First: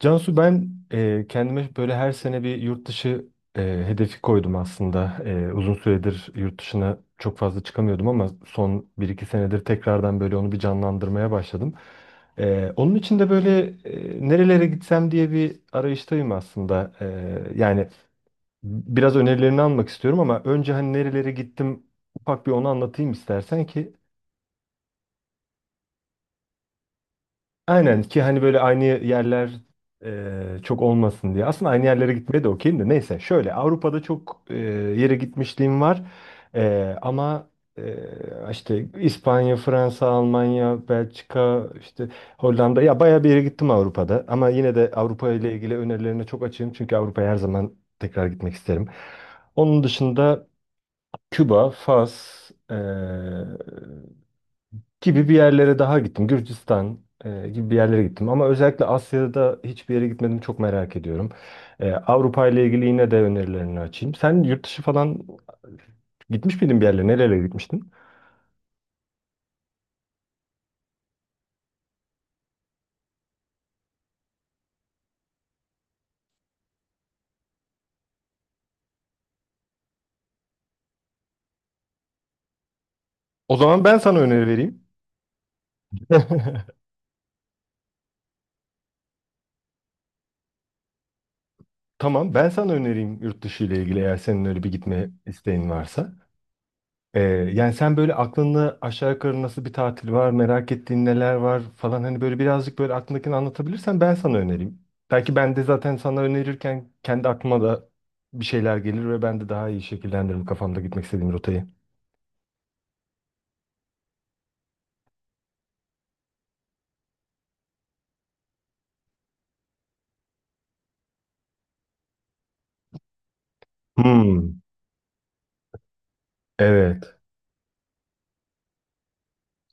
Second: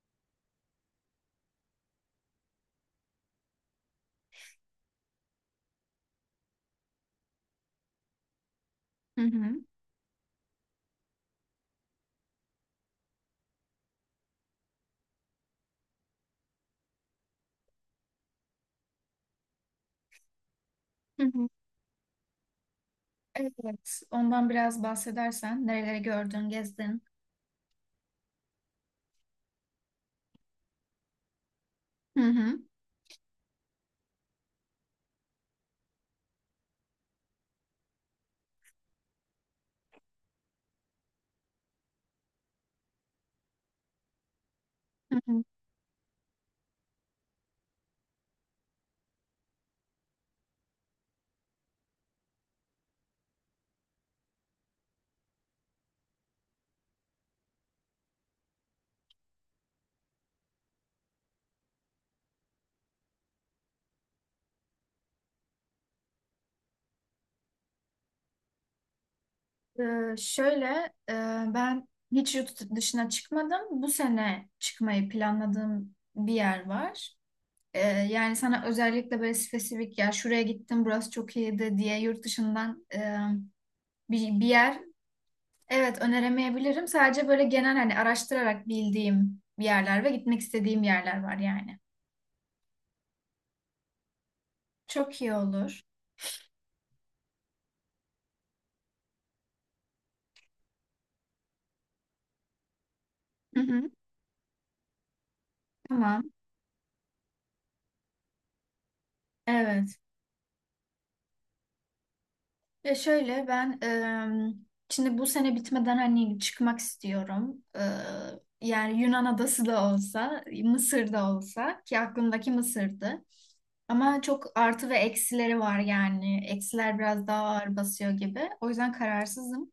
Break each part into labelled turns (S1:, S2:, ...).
S1: Cansu, ben kendime böyle her sene bir yurt dışı e, hedefi koydum aslında. Uzun süredir yurt dışına çok fazla çıkamıyordum ama son bir
S2: Hı
S1: iki senedir
S2: hı.
S1: tekrardan böyle onu bir canlandırmaya başladım. Onun için de böyle nerelere gitsem diye bir arayıştayım aslında. Yani biraz önerilerini almak istiyorum ama önce hani
S2: Hı
S1: nerelere
S2: hı.
S1: gittim, ufak bir onu anlatayım istersen ki.
S2: Evet, ondan biraz bahsedersen nereleri gördün, gezdin.
S1: Aynen, ki hani böyle aynı yerler çok olmasın diye. Aslında aynı yerlere
S2: Hı
S1: gitmeye de
S2: hı.
S1: okeyim de neyse. Şöyle Avrupa'da çok yere gitmişliğim var. E, ama işte İspanya, Fransa, Almanya, Belçika, işte Hollanda ya, bayağı bir yere gittim Avrupa'da. Ama yine de
S2: Hı
S1: Avrupa
S2: hı.
S1: ile ilgili önerilerine çok açığım. Çünkü Avrupa'ya her zaman tekrar gitmek isterim. Onun dışında Küba, Fas, gibi bir yerlere daha gittim. Gürcistan gibi bir yerlere gittim. Ama özellikle Asya'da hiçbir yere gitmedim. Çok merak ediyorum. Avrupa ile ilgili yine de önerilerini açayım. Sen yurt dışı falan gitmiş miydin bir yerlere? Nerelere gitmiştin?
S2: Şöyle, e, ben hiç yurt dışına çıkmadım. Bu sene çıkmayı planladığım bir yer var. Yani sana özellikle böyle spesifik ya şuraya gittim, burası çok iyiydi diye yurt dışından
S1: O zaman ben sana
S2: bir
S1: öneri
S2: yer
S1: vereyim.
S2: evet öneremeyebilirim. Sadece böyle genel hani araştırarak bildiğim bir yerler ve gitmek istediğim yerler var yani.
S1: Tamam, ben sana önereyim yurt dışı ile ilgili eğer senin öyle bir gitme
S2: Çok iyi
S1: isteğin
S2: olur.
S1: varsa. Ee, Yani sen böyle aklında aşağı yukarı nasıl bir tatil var, merak ettiğin neler var falan, hani böyle birazcık böyle aklındakini
S2: Hı hı.
S1: anlatabilirsen ben sana önereyim. Belki ben de zaten sana
S2: Tamam.
S1: önerirken kendi aklıma da bir şeyler gelir ve ben de daha iyi
S2: Evet.
S1: şekillendiririm kafamda gitmek istediğim rotayı.
S2: Ya şöyle ben şimdi bu sene bitmeden hani çıkmak istiyorum. Yani Yunan adası da olsa, Mısır da olsa ki aklımdaki Mısır'dı. Ama çok
S1: Hmm,
S2: artı ve eksileri var yani. Eksiler
S1: evet,
S2: biraz daha ağır basıyor gibi. O yüzden kararsızım.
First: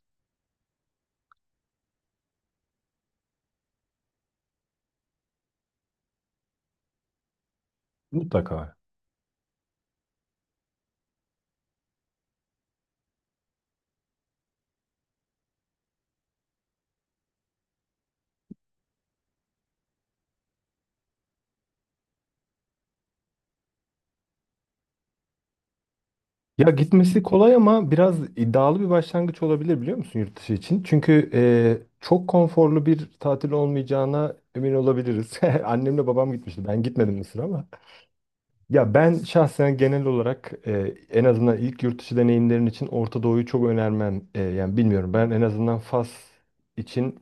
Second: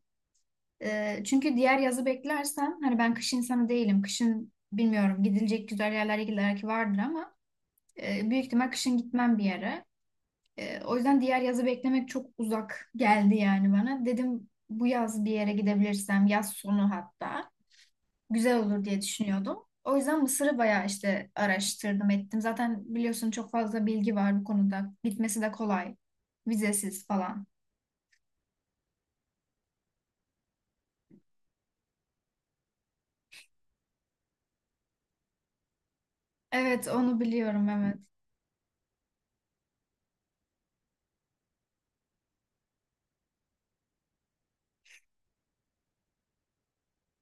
S2: Çünkü diğer yazı beklersem hani ben kış insanı değilim. Kışın bilmiyorum gidilecek güzel yerler belki vardır ama büyük ihtimal
S1: mutlaka.
S2: kışın gitmem bir yere. O yüzden diğer yazı beklemek çok uzak geldi yani bana. Dedim bu yaz bir yere gidebilirsem, yaz sonu hatta güzel olur diye düşünüyordum. O yüzden Mısır'ı bayağı işte araştırdım ettim. Zaten biliyorsun çok fazla bilgi var bu konuda. Gitmesi de kolay.
S1: Ya
S2: Vizesiz
S1: gitmesi
S2: falan.
S1: kolay ama biraz iddialı bir başlangıç olabilir, biliyor musun, yurt dışı için? Çünkü çok konforlu bir tatil olmayacağına emin olabiliriz. Annemle babam gitmişti. Ben
S2: Evet
S1: gitmedim
S2: onu
S1: Mısır ama.
S2: biliyorum evet.
S1: Ya ben şahsen genel olarak en azından ilk yurt dışı deneyimlerin için Orta Doğu'yu çok önermem. Yani bilmiyorum, ben en azından Fas için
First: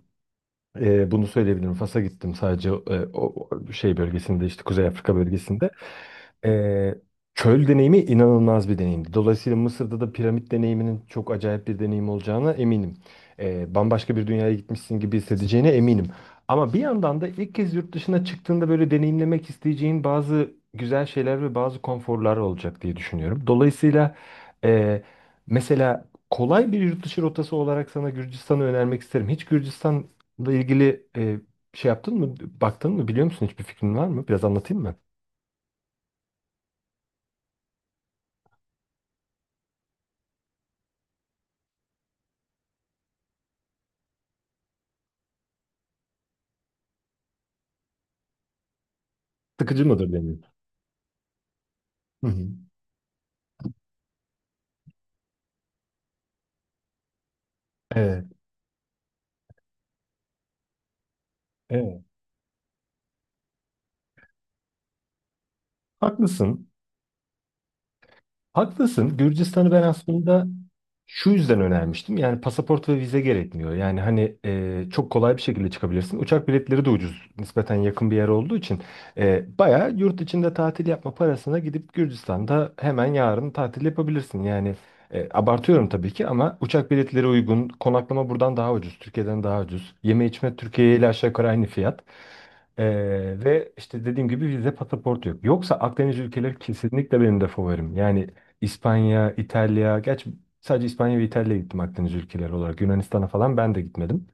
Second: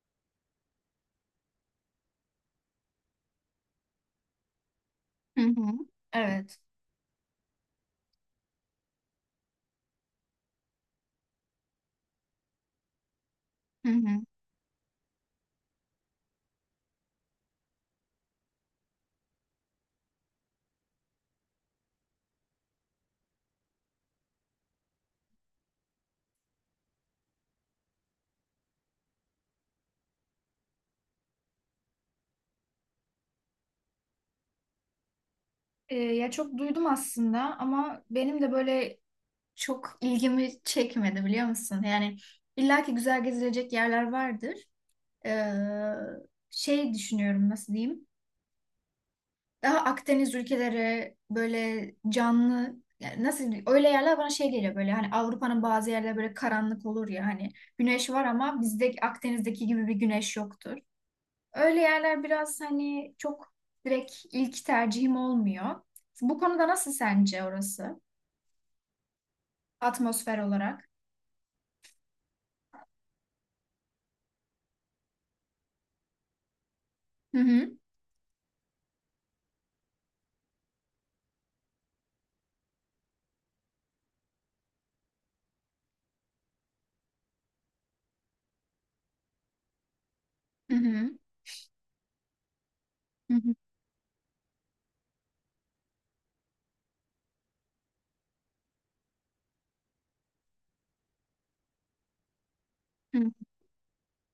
S1: bunu söyleyebilirim. Fas'a gittim sadece, e, o o şey bölgesinde, işte Kuzey Afrika
S2: Hı
S1: bölgesinde.
S2: hı. Evet.
S1: E, Çöl deneyimi inanılmaz bir deneyimdi. Dolayısıyla Mısır'da da piramit deneyiminin çok acayip bir deneyim olacağına eminim.
S2: Hı
S1: Bambaşka
S2: hı.
S1: bir dünyaya gitmişsin gibi hissedeceğine eminim. Ama bir yandan da ilk kez yurt dışına çıktığında böyle deneyimlemek isteyeceğin bazı güzel şeyler ve bazı konforlar olacak diye düşünüyorum. Dolayısıyla e, mesela kolay bir yurt dışı rotası olarak sana Gürcistan'ı önermek isterim. Hiç Gürcistan bununla ilgili şey yaptın mı, baktın mı, biliyor musun? Hiçbir fikrin var mı? Biraz anlatayım mı?
S2: Ya çok duydum aslında ama benim de böyle çok ilgimi çekmedi biliyor musun? Yani illaki güzel gezilecek yerler vardır. Ee, şey düşünüyorum nasıl diyeyim. Daha
S1: Sıkıcı mıdır
S2: Akdeniz
S1: deneyim?
S2: ülkeleri böyle
S1: Hı hı.
S2: canlı yani nasıl diyeyim, öyle yerler bana şey geliyor böyle hani Avrupa'nın bazı yerleri böyle karanlık olur ya hani güneş var
S1: Evet,
S2: ama bizde Akdeniz'deki gibi bir güneş yoktur. Öyle
S1: evet.
S2: yerler biraz hani çok direkt ilk tercihim olmuyor. Bu
S1: Haklısın.
S2: konuda nasıl sence orası?
S1: Haklısın. Gürcistan'ı ben
S2: Atmosfer
S1: aslında
S2: olarak.
S1: şu yüzden önermiştim. Yani pasaport ve vize gerekmiyor. Yani hani çok kolay bir şekilde çıkabilirsin. Uçak biletleri de ucuz.
S2: Hı
S1: Nispeten
S2: hı.
S1: yakın bir yer olduğu için bayağı yurt içinde tatil yapma parasına gidip Gürcistan'da hemen yarın tatil yapabilirsin. Yani abartıyorum tabii ki ama uçak biletleri uygun. Konaklama buradan daha ucuz. Türkiye'den daha ucuz. Yeme içme
S2: Hı
S1: Türkiye ile
S2: hı.
S1: aşağı yukarı aynı fiyat. E,
S2: Hı hı.
S1: Ve işte dediğim gibi vize pasaport yok. Yoksa Akdeniz ülkeleri kesinlikle benim de favorim. Yani İspanya, İtalya. Gerçi sadece İspanya ve İtalya'ya gittim Akdeniz ülkeleri olarak. Yunanistan'a
S2: Hı.
S1: falan ben de gitmedim.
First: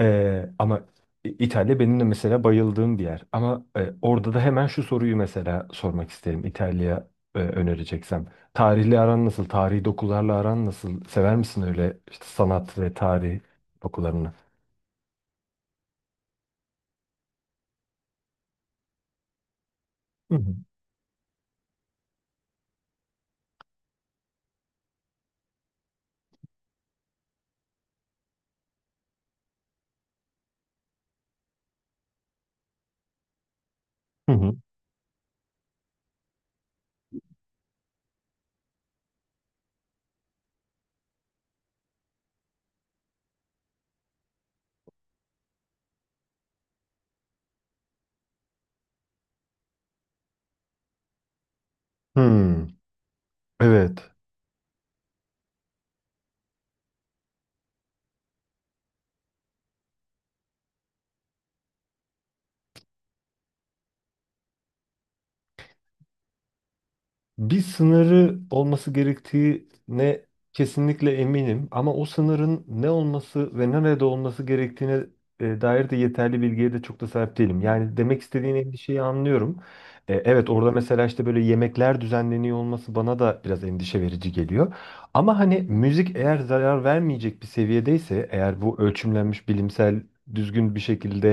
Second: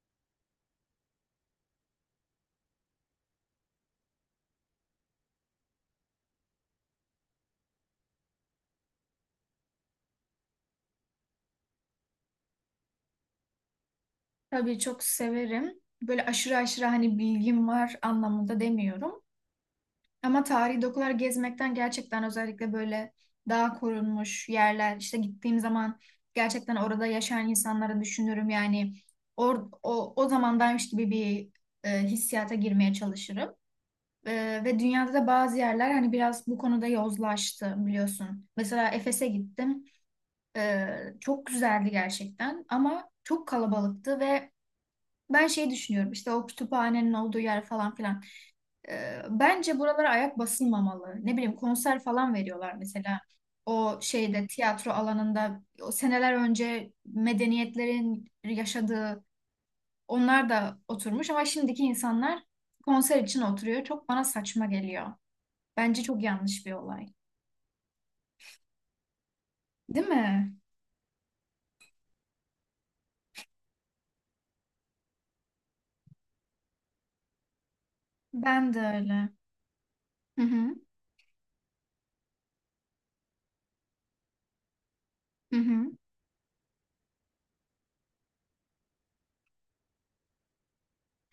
S1: Ee, ama İtalya benim de mesela bayıldığım bir yer. Ama orada da hemen şu soruyu mesela sormak isterim. İtalya önereceksem. Tarihle aran nasıl? Tarihi dokularla aran nasıl? Sever misin öyle işte sanat ve tarih dokularını?
S2: Tabii çok severim. Böyle aşırı aşırı hani bilgim var anlamında demiyorum.
S1: Hı
S2: Ama
S1: hı.
S2: tarihi dokular gezmekten gerçekten özellikle böyle daha korunmuş yerler işte gittiğim zaman gerçekten orada yaşayan insanları düşünürüm yani o zamandaymış gibi bir hissiyata girmeye çalışırım.
S1: Hı hı.
S2: Ve dünyada da bazı yerler hani biraz bu konuda yozlaştı biliyorsun. Mesela Efes'e gittim. E, çok güzeldi gerçekten ama çok kalabalıktı ve ben şey düşünüyorum işte o kütüphanenin olduğu yer falan filan. Bence buralara ayak basılmamalı. Ne bileyim konser falan
S1: Hmm,
S2: veriyorlar mesela. O
S1: evet.
S2: şeyde tiyatro alanında o seneler önce medeniyetlerin yaşadığı onlar da oturmuş ama şimdiki insanlar konser için oturuyor. Çok bana saçma geliyor. Bence çok yanlış bir olay.
S1: Bir sınırı olması
S2: Değil
S1: gerektiğine
S2: mi?
S1: kesinlikle eminim ama o sınırın ne olması ve nerede olması gerektiğine dair de yeterli bilgiye de çok da sahip değilim. Yani demek istediğin
S2: Ben de
S1: endişeyi
S2: öyle.
S1: anlıyorum.
S2: Hı
S1: Evet, orada
S2: hı.
S1: mesela işte böyle yemekler düzenleniyor olması bana da biraz endişe verici geliyor. Ama
S2: Hı
S1: hani
S2: hı.
S1: müzik eğer zarar vermeyecek bir seviyedeyse, eğer bu ölçümlenmiş, bilimsel, düzgün bir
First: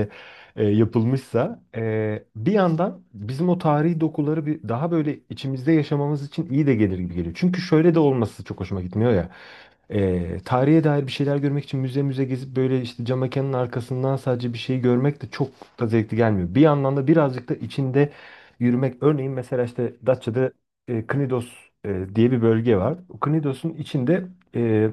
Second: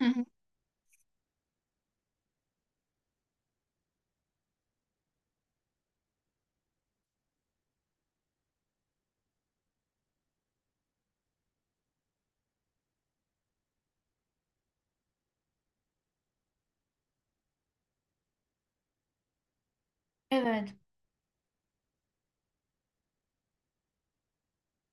S2: Hı hı.
S1: yapılmışsa, bir yandan bizim o tarihi dokuları bir daha böyle içimizde yaşamamız için iyi de gelir gibi geliyor. Çünkü şöyle de olması çok hoşuma gitmiyor ya. Tarihe dair bir şeyler görmek için müze müze gezip böyle işte cam mekanın arkasından sadece bir şey görmek de çok da zevkli gelmiyor. Bir yandan da birazcık da içinde yürümek. Örneğin mesela işte Datça'da
S2: Evet.
S1: Knidos diye bir bölge var. Knidos'un içinde e,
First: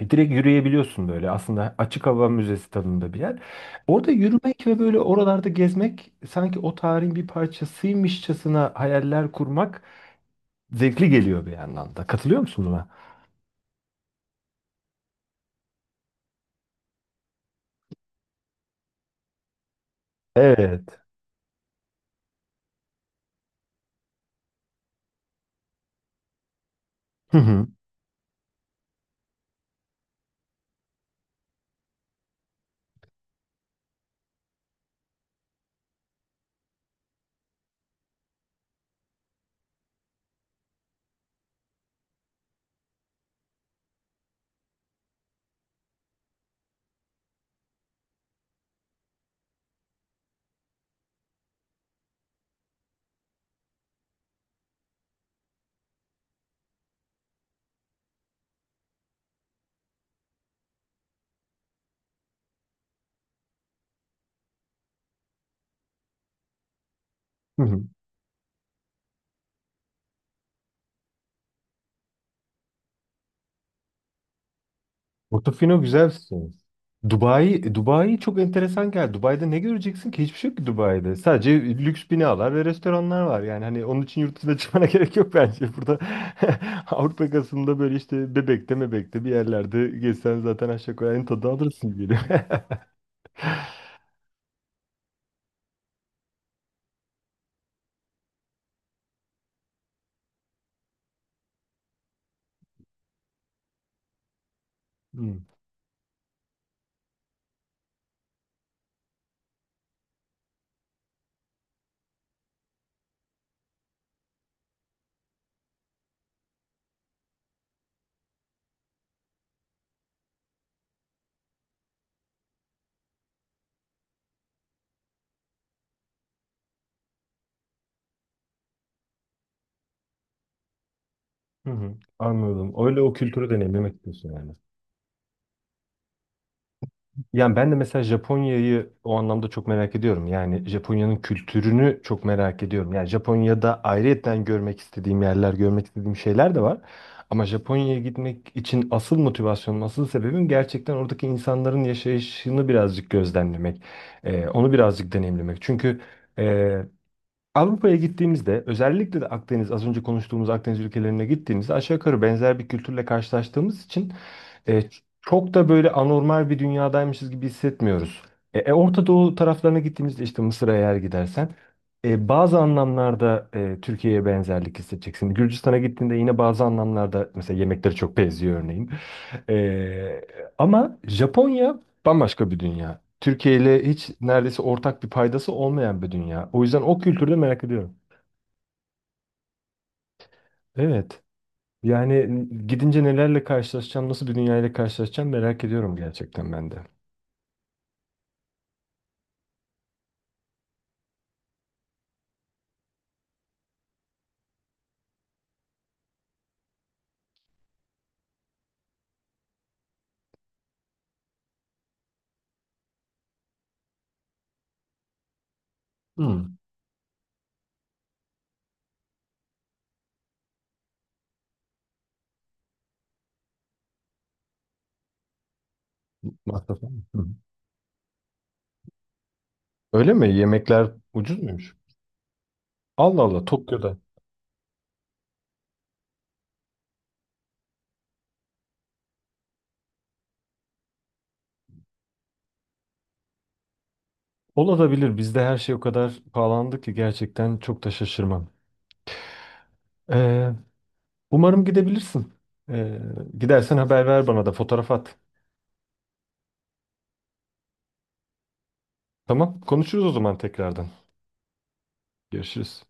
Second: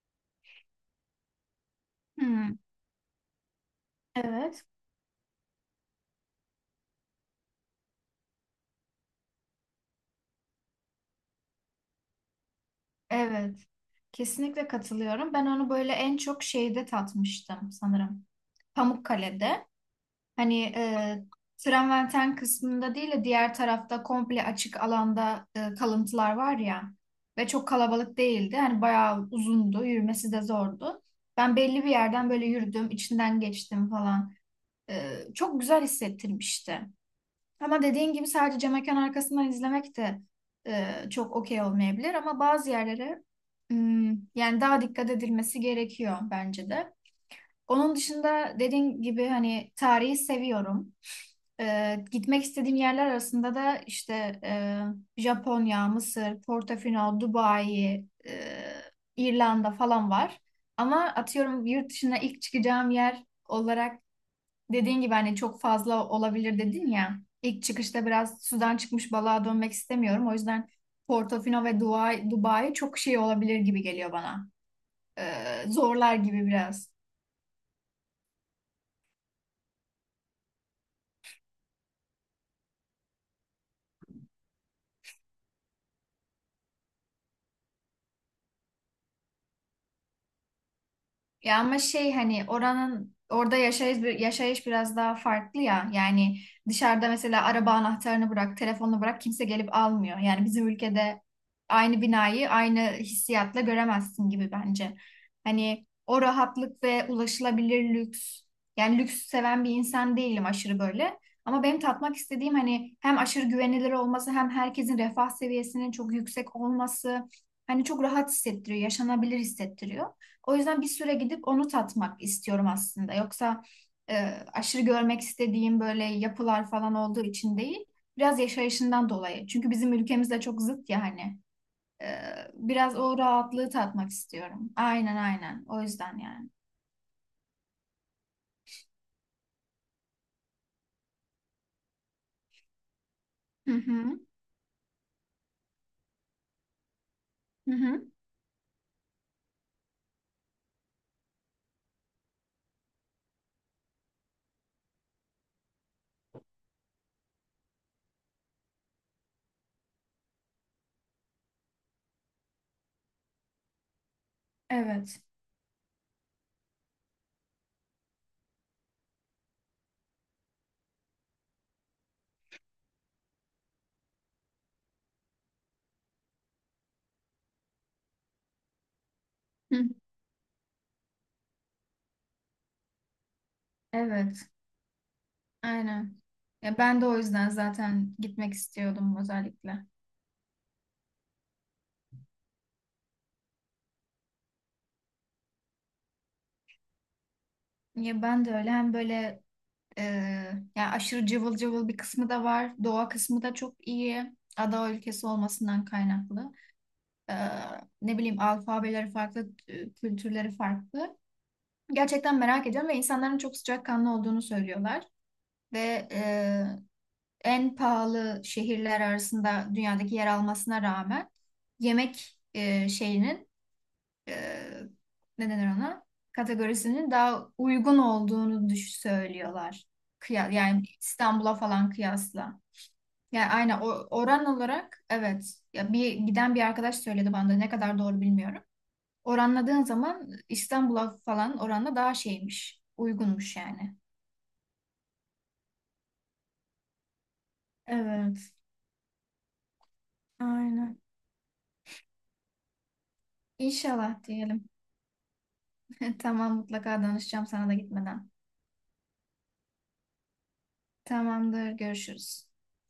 S1: direkt yürüyebiliyorsun, böyle aslında açık hava
S2: Hı.
S1: müzesi tadında bir yer. Orada
S2: Evet.
S1: yürümek ve böyle oralarda gezmek, sanki o tarihin bir parçasıymışçasına hayaller kurmak zevkli geliyor bir yandan da. Katılıyor musun buna?
S2: Evet. Kesinlikle katılıyorum. Ben onu böyle en çok şeyde tatmıştım sanırım. Pamukkale'de. Hani
S1: Evet.
S2: Traverten kısmında değil de diğer tarafta komple açık alanda kalıntılar var ya
S1: Hı
S2: ve
S1: hı.
S2: çok kalabalık değildi. Hani bayağı uzundu, yürümesi de zordu. Ben belli bir yerden böyle yürüdüm, içinden geçtim falan. Çok güzel hissettirmişti. Ama dediğin gibi sadece cam mekan arkasından izlemek de çok okey olmayabilir ama bazı yerlere hmm, yani daha dikkat edilmesi gerekiyor bence de. Onun dışında dediğin gibi hani tarihi seviyorum. Gitmek istediğim yerler arasında da işte Japonya, Mısır, Portofino, Dubai, İrlanda falan var. Ama atıyorum yurt dışına ilk çıkacağım yer olarak dediğin gibi hani çok fazla olabilir dedin ya.
S1: Hı
S2: İlk
S1: hı.
S2: çıkışta biraz sudan çıkmış balığa dönmek istemiyorum. O yüzden Portofino ve Dubai, Dubai çok şey olabilir gibi geliyor bana.
S1: Portofino güzel bir
S2: Zorlar
S1: şey.
S2: gibi biraz.
S1: Dubai, Dubai çok enteresan geldi. Dubai'de ne göreceksin ki? Hiçbir şey yok ki Dubai'de. Sadece lüks binalar ve restoranlar var. Yani hani onun için yurt dışına çıkmana gerek yok bence. Burada Avrupa yakasında böyle işte Bebek'te Mebek'te bir yerlerde gezsen zaten aşağı yukarı aynı tadı
S2: Ya ama
S1: alırsın gibi
S2: şey
S1: geliyor.
S2: hani oranın orada yaşayış biraz daha farklı ya. Yani dışarıda mesela araba anahtarını bırak, telefonunu bırak kimse gelip almıyor. Yani bizim ülkede aynı binayı aynı hissiyatla göremezsin gibi bence.
S1: Hmm.
S2: Hani o rahatlık ve ulaşılabilir lüks. Yani lüks seven bir insan değilim aşırı böyle. Ama benim tatmak istediğim hani hem aşırı güvenilir olması hem herkesin refah seviyesinin çok yüksek olması hani çok rahat hissettiriyor, yaşanabilir hissettiriyor. O yüzden bir süre gidip onu tatmak istiyorum aslında. Yoksa e, aşırı görmek istediğim böyle yapılar falan olduğu için değil, biraz yaşayışından dolayı. Çünkü bizim ülkemizle çok zıt ya hani.
S1: Hı hı,
S2: E,
S1: anladım.
S2: biraz
S1: Öyle o
S2: o
S1: kültürü
S2: rahatlığı
S1: deneyimlemek
S2: tatmak
S1: istiyorsun yani.
S2: istiyorum. Aynen aynen. O yüzden yani.
S1: Yani ben de mesela Japonya'yı o anlamda çok merak ediyorum. Yani Japonya'nın kültürünü çok merak ediyorum. Yani
S2: Hı
S1: Japonya'da
S2: hı.
S1: ayrıyeten görmek istediğim yerler, görmek istediğim şeyler de var. Ama
S2: Hı
S1: Japonya'ya
S2: hı.
S1: gitmek için asıl motivasyonum, asıl sebebim gerçekten oradaki insanların yaşayışını birazcık gözlemlemek. Onu birazcık deneyimlemek. Çünkü e, Avrupa'ya gittiğimizde, özellikle de Akdeniz, az önce konuştuğumuz Akdeniz ülkelerine gittiğimizde aşağı yukarı benzer bir kültürle karşılaştığımız için
S2: Evet.
S1: çok da böyle anormal bir dünyadaymışız gibi hissetmiyoruz. Orta Doğu taraflarına gittiğimizde işte Mısır'a eğer gidersen bazı anlamlarda Türkiye'ye benzerlik hissedeceksin. Gürcistan'a gittiğinde yine bazı anlamlarda mesela yemekleri çok benziyor örneğin.
S2: Hı.
S1: E, Ama Japonya bambaşka bir dünya. Türkiye ile hiç
S2: Evet.
S1: neredeyse ortak bir paydası olmayan bir
S2: Aynen.
S1: dünya. O
S2: Ya
S1: yüzden o
S2: ben de o
S1: kültürü de
S2: yüzden
S1: merak ediyorum.
S2: zaten gitmek istiyordum özellikle.
S1: Evet. Yani gidince nelerle karşılaşacağım, nasıl bir dünyayla karşılaşacağım, merak ediyorum gerçekten ben de.
S2: Ya ben de öyle hem böyle Ee, yani aşırı cıvıl cıvıl bir kısmı da var. Doğa kısmı da çok iyi. Ada ülkesi olmasından kaynaklı. Ee, ne bileyim alfabeleri farklı, kültürleri farklı. Gerçekten merak ediyorum ve insanların çok sıcakkanlı olduğunu söylüyorlar. Ve
S1: Hmm.
S2: en pahalı şehirler arasında dünyadaki yer almasına rağmen yemek şeyinin e, ne denir ona?
S1: Masraf mı?
S2: Kategorisinin
S1: Hı.
S2: daha uygun olduğunu düş söylüyorlar.
S1: Öyle mi?
S2: Kıya yani
S1: Yemekler ucuz
S2: İstanbul'a
S1: muymuş?
S2: falan kıyasla.
S1: Allah Allah,
S2: Yani aynen
S1: Tokyo'da.
S2: oran olarak evet. Ya bir giden bir arkadaş söyledi bana da ne kadar doğru bilmiyorum. Oranladığın zaman İstanbul'a falan oranla daha şeymiş. Uygunmuş yani.
S1: Olabilir. Bizde her şey o kadar pahalandı ki gerçekten çok da şaşırmam.
S2: Evet,
S1: Ee,
S2: aynen.
S1: Umarım gidebilirsin. Ee, Gidersen haber
S2: İnşallah
S1: ver bana da,
S2: diyelim.
S1: fotoğraf at.
S2: Tamam mutlaka danışacağım sana da gitmeden.
S1: Tamam. Konuşuruz o zaman tekrardan.
S2: Tamamdır, görüşürüz.
S1: Görüşürüz.